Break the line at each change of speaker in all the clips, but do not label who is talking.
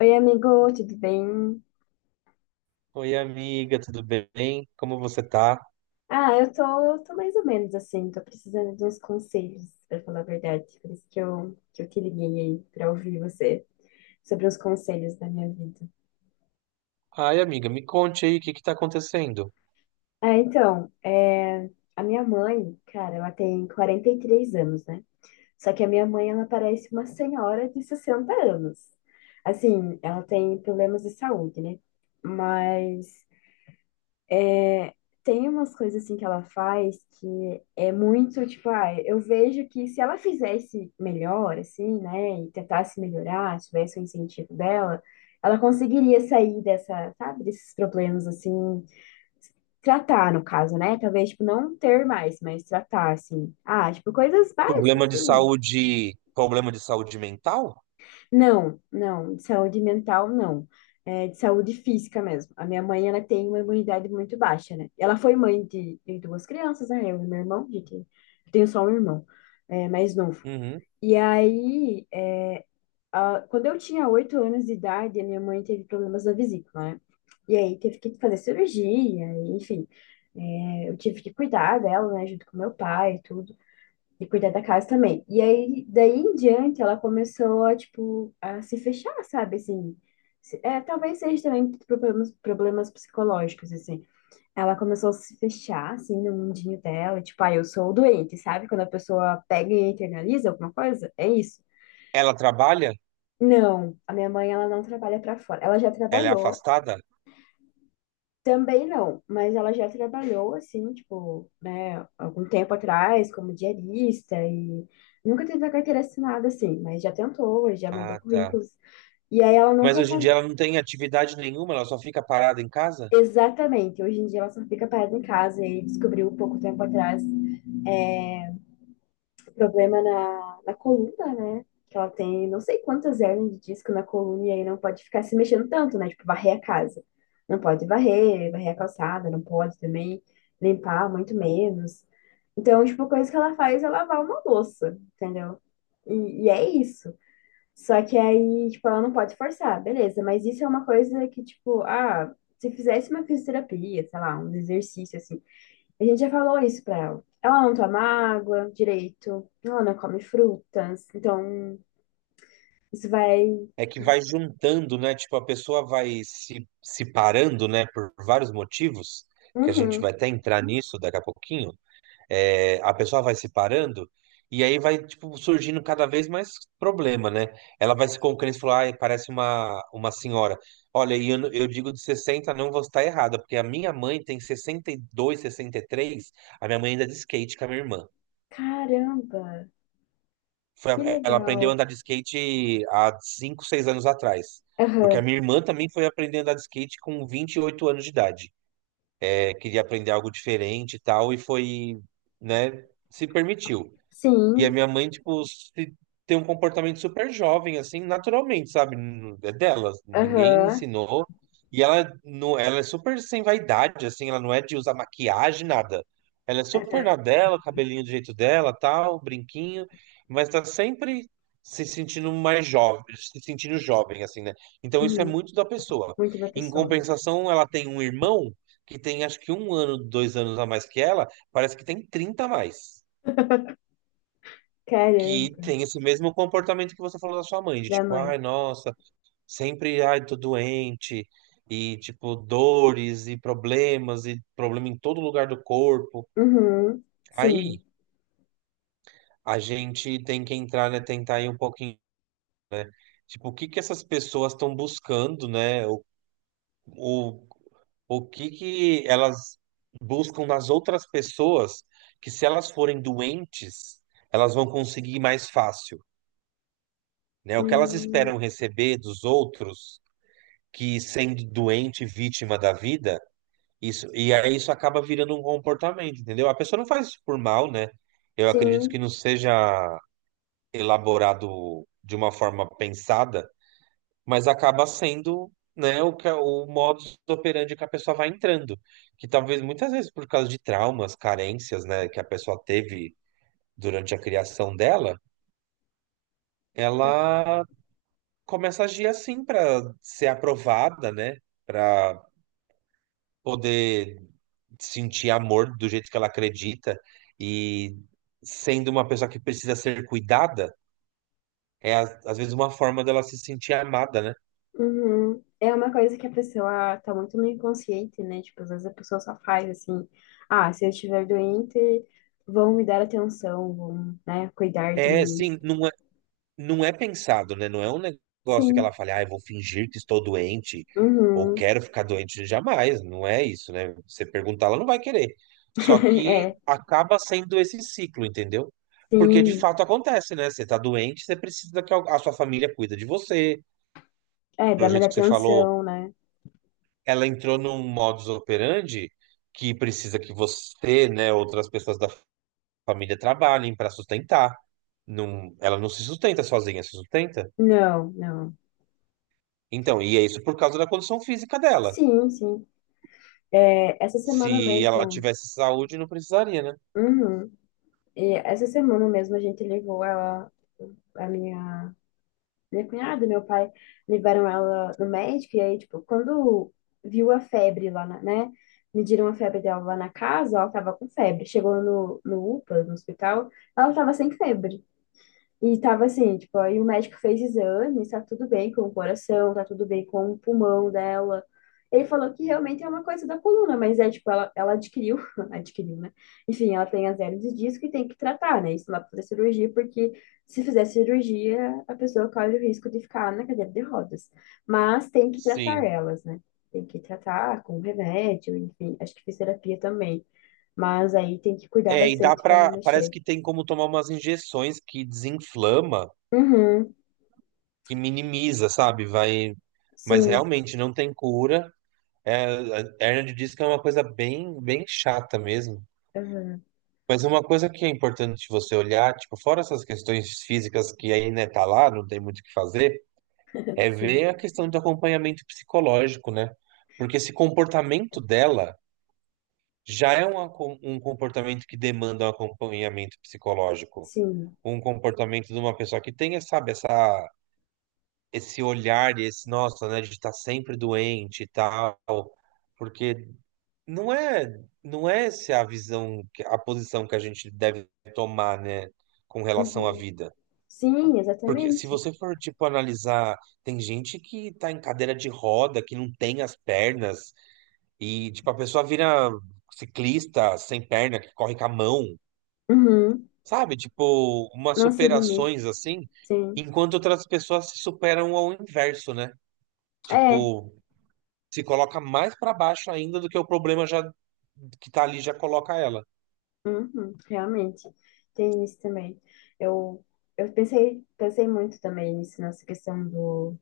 Oi, amigo, tudo bem?
Oi, amiga, tudo bem? Como você tá?
Ah, eu tô mais ou menos assim, tô precisando de uns conselhos, pra falar a verdade. Por isso que eu te liguei aí pra ouvir você sobre os conselhos da minha vida.
Ai, amiga, me conte aí o que que tá acontecendo?
Ah, então, é, a minha mãe, cara, ela tem 43 anos, né? Só que a minha mãe, ela parece uma senhora de 60 anos. Assim, ela tem problemas de saúde, né? Mas tem umas coisas assim que ela faz que é muito, tipo, ah, eu vejo que se ela fizesse melhor, assim, né, e tentasse melhorar, tivesse o incentivo dela, ela conseguiria sair dessa, sabe, desses problemas, assim, tratar, no caso, né, talvez, tipo, não ter mais, mas tratar, assim, ah, tipo, coisas básicas, assim,
Problema de saúde mental?
Não, não, de saúde mental não. É de saúde física mesmo. A minha mãe, ela tem uma imunidade muito baixa, né? Ela foi mãe de duas crianças, né? Eu e meu irmão, a gente, eu tenho só um irmão, é, mais novo.
Uhum.
E aí, é, a- quando eu tinha 8 anos de idade, a minha mãe teve problemas da vesícula, né? E aí teve que fazer cirurgia, e, enfim. É, eu tive que cuidar dela, né, junto com meu pai e tudo de cuidar da casa também. E aí, daí em diante, ela começou a, tipo, a se fechar, sabe, assim. Se- É, talvez seja também problemas, problemas psicológicos, assim. Ela começou a se fechar, assim, no mundinho dela, tipo, ah, eu sou o doente, sabe? Quando a pessoa pega e internaliza alguma coisa, é isso.
Ela trabalha?
Não, a minha mãe, ela não trabalha pra fora. Ela já
Ela é
trabalhou,
afastada?
Também não, mas ela já trabalhou assim, tipo, né, algum tempo atrás, como diarista e nunca teve a carteira assinada assim, mas já tentou, já mandou
Ah, tá.
currículos. E aí ela
Mas
nunca
hoje em
con-
dia ela não tem atividade nenhuma, ela só fica parada em casa?
exatamente, hoje em dia ela só fica parada em casa e descobriu pouco tempo atrás problema na coluna, né? Que ela tem não sei quantas hérnias de disco na coluna e aí não pode ficar se mexendo tanto, né? Tipo, varrer a casa. Não pode varrer, varrer a calçada, não pode também limpar, muito menos. Então, tipo, a coisa que ela faz é lavar uma louça, entendeu? E é isso. Só que aí, tipo, ela não pode forçar, beleza, mas isso é uma coisa que, tipo, ah, se fizesse uma fisioterapia, sei lá, um exercício assim a gente já falou isso pra ela. Ela não toma água direito, ela não come frutas, então isso vai.
É que vai juntando, né? Tipo, a pessoa vai se parando, né? Por vários motivos, que a gente
Uhum.
vai até entrar nisso daqui a pouquinho. É, a pessoa vai se parando e aí vai, tipo, surgindo cada vez mais problema, né? Ela vai se concluindo e falou, ai, parece uma senhora. Olha, e eu digo de 60 não vou estar errada, porque a minha mãe tem 60, 62, 63. A minha mãe anda de skate com a minha irmã.
Caramba, que
Ela aprendeu a
legal.
andar de skate há 5, 6 anos atrás. Porque a
Aham,
minha irmã também foi aprender a andar de skate com 28 anos de idade. É, queria aprender algo diferente e tal, e foi, né, se permitiu. E a
sim,
minha mãe, tem um comportamento super jovem, assim, naturalmente, sabe? É dela, ninguém
aham,
ensinou. E ela, não, ela é super sem vaidade, assim, ela não é de usar maquiagem, nada. Ela é super
aham,
na dela, cabelinho do jeito dela, tal, brinquinho, mas tá sempre se sentindo mais jovem, se sentindo jovem, assim, né? Então isso é
uhum.
muito da pessoa.
Muito da
Em
pessoa.
compensação, ela tem um irmão que tem, acho que, 1 ano, 2 anos a mais que ela, parece que tem 30 a mais, que
Caramba,
tem esse mesmo comportamento que você falou da sua mãe, de
da
tipo,
mãe.
ai, nossa, sempre, ai, tô doente, e tipo, dores e problemas, e problema em todo lugar do corpo.
Uhum,
Aí
sim,
a gente tem que entrar, né, tentar ir um pouquinho, tipo, o que que essas pessoas estão buscando, né? O, o que que elas buscam nas outras pessoas, que se elas forem doentes, elas vão conseguir mais fácil. Né? O que elas
hum,
esperam receber dos outros que sendo doente, vítima da vida, isso, e aí isso acaba virando um comportamento, entendeu? A pessoa não faz isso por mal, né? Eu acredito que
sim,
não seja elaborado de uma forma pensada, mas acaba sendo, né, é o modus operandi que a pessoa vai entrando, que talvez muitas vezes por causa de traumas, carências, né, que a pessoa teve durante a criação dela, ela começa a agir assim para ser aprovada, né, para poder sentir amor do jeito que ela acredita e sendo uma pessoa que precisa ser cuidada, é às vezes uma forma dela se sentir amada, né?
uhum. É uma coisa que a pessoa tá muito no inconsciente, né? Tipo, às vezes a pessoa só faz assim, ah, se eu estiver doente, vão me dar atenção, vão, né, cuidar de
É,
mim.
sim, não é, não é pensado, né? Não é um negócio que
Sim.
ela fale, ah, eu vou fingir que estou doente ou
Uhum.
quero ficar doente jamais, não é isso, né? Você perguntar, ela não vai querer. Só que
É,
acaba sendo esse ciclo, entendeu? Porque de
sim.
fato acontece, né? Você tá doente, você precisa que a sua família cuida de você.
É, dá
Do
mais
jeito que você falou,
atenção, né?
ela entrou num modus operandi que precisa que você, né, outras pessoas da família trabalhem para sustentar. Não, ela não se sustenta sozinha, se sustenta.
Não, não.
Então, e é isso por causa da condição física dela.
Sim, sim. É, essa semana
Se ela
mesmo.
tivesse saúde, não precisaria, né?
Uhum. E essa semana mesmo a gente levou ela, a minha cunhada e meu pai levaram ela no médico, e aí, tipo, quando viu a febre lá, na- né? Mediram a febre dela lá na casa, ela tava com febre. Chegou no UPA, no hospital, ela tava sem febre. E tava assim, tipo, aí o médico fez exames, tá tudo bem com o coração, tá tudo bem com o pulmão dela. Ele falou que realmente é uma coisa da coluna, mas é tipo, ela adquiriu, adquiriu, né? Enfim, ela tem azélio de disco e tem que tratar, né? Isso lá pra fazer cirurgia, porque se fizer cirurgia, a pessoa corre o risco de ficar na cadeira de rodas. Mas tem que tratar
Sim.
elas, né? Tem que tratar com remédio, enfim, acho que fisioterapia também. Mas aí tem que cuidar
É, e dá
bastante pra não
pra. Parece
mexer.
que tem como tomar umas injeções que desinflama,
Uhum,
que minimiza, sabe? Vai. Mas
sim.
realmente não tem cura. É, a Ernest disse que é uma coisa bem, bem chata mesmo.
Uhum.
Mas uma coisa que é importante você olhar, tipo, fora essas questões físicas que aí, né, tá lá, não tem muito o que fazer, é
Sim,
ver a questão do acompanhamento psicológico, né? Porque esse comportamento dela já é um comportamento que demanda um acompanhamento psicológico.
sim.
Um comportamento de uma pessoa que tenha, sabe, essa, esse olhar e esse, nossa, né, de estar sempre doente e tal. Porque não é, não é essa a posição que a gente deve tomar, né, com relação à
Uhum.
vida.
Sim,
Porque se
exatamente.
você for, tipo, analisar, tem gente que tá em cadeira de roda, que não tem as pernas, e, tipo, a pessoa vira ciclista sem perna, que corre com a mão,
Uhum.
sabe? Tipo, umas
Não se limita.
superações assim,
Sim.
enquanto outras pessoas se superam ao inverso, né?
É,
Tipo, se coloca mais pra baixo ainda do que o problema já que tá ali já coloca ela.
uhum, realmente. Tem isso também. Eu, eu pensei, pensei muito também nisso, nessa questão do.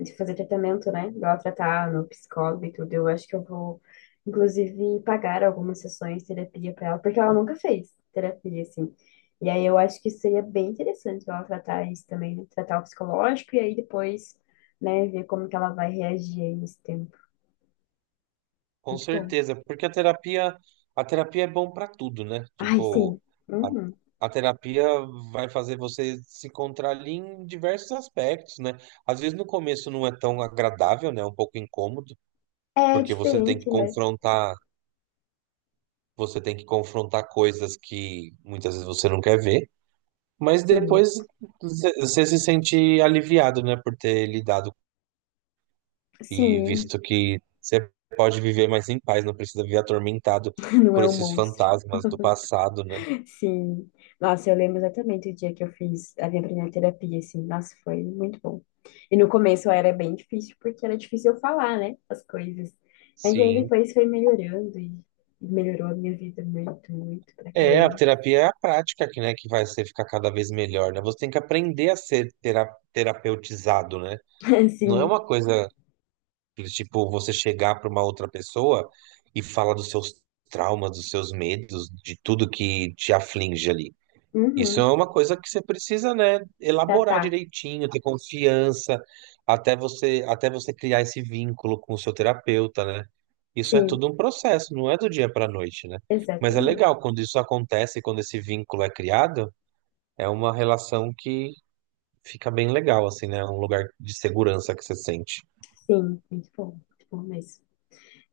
De fazer tratamento, né? Igual tratar no psicólogo e tudo. Eu acho que eu vou, inclusive, pagar algumas sessões de terapia para ela, porque ela nunca fez terapia, assim. E aí eu acho que seria bem interessante ela tratar isso também, né? Tratar o psicológico e aí depois, né, ver como que ela vai reagir aí nesse tempo.
Com
Muito bom.
certeza, porque a terapia é bom para tudo, né?
Ai, sim.
Tipo, a,
Uhum.
a terapia vai fazer você se encontrar ali em diversos aspectos, né? Às vezes no começo não é tão agradável, né? É um pouco incômodo,
É
porque você tem que
diferente, né?
confrontar, você tem que confrontar coisas que muitas vezes você não quer ver, mas
Sim.
depois você se sente aliviado, né, por ter lidado. E
Sim,
visto que você pode viver mais em paz, não precisa viver atormentado
não
por
é um
esses
monstro.
fantasmas do passado, né?
Sim. Nossa, eu lembro exatamente o dia que eu fiz a minha primeira terapia, assim. Nossa, foi muito bom. E no começo era bem difícil, porque era difícil eu falar, né, as coisas. Mas aí
Sim.
depois foi melhorando e melhorou a minha vida muito, muito pra
É, a
caramba.
terapia é a prática que, né, que vai ser ficar cada vez melhor, né? Você tem que aprender a ser terapeutizado, né? Não é
Sim.
uma coisa que, tipo, você chegar para uma outra pessoa e falar dos seus traumas, dos seus medos, de tudo que te aflige ali. Isso é
Uhum.
uma coisa que você precisa, né,
Já
elaborar
tá.
direitinho, ter confiança, até você criar esse vínculo com o seu terapeuta, né? Isso é
Sim,
tudo um processo, não é do dia para a noite, né? Mas é
exatamente.
legal quando isso acontece, quando esse vínculo é criado, é uma relação que fica bem legal, assim, né? É um lugar de segurança que você sente.
Sim, muito bom. Muito bom mesmo.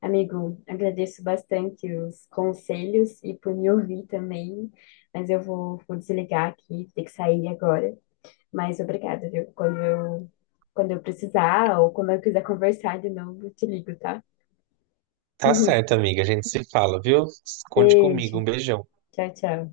Amigo, agradeço bastante os conselhos e por me ouvir também, mas eu vou desligar aqui, vou ter que sair agora. Mas obrigada, viu? Quando eu precisar ou quando eu quiser conversar de novo, eu te ligo, tá?
Tá certo, amiga, a gente se fala, viu? Conte comigo,
Beijo.
um beijão.
Tchau, tchau.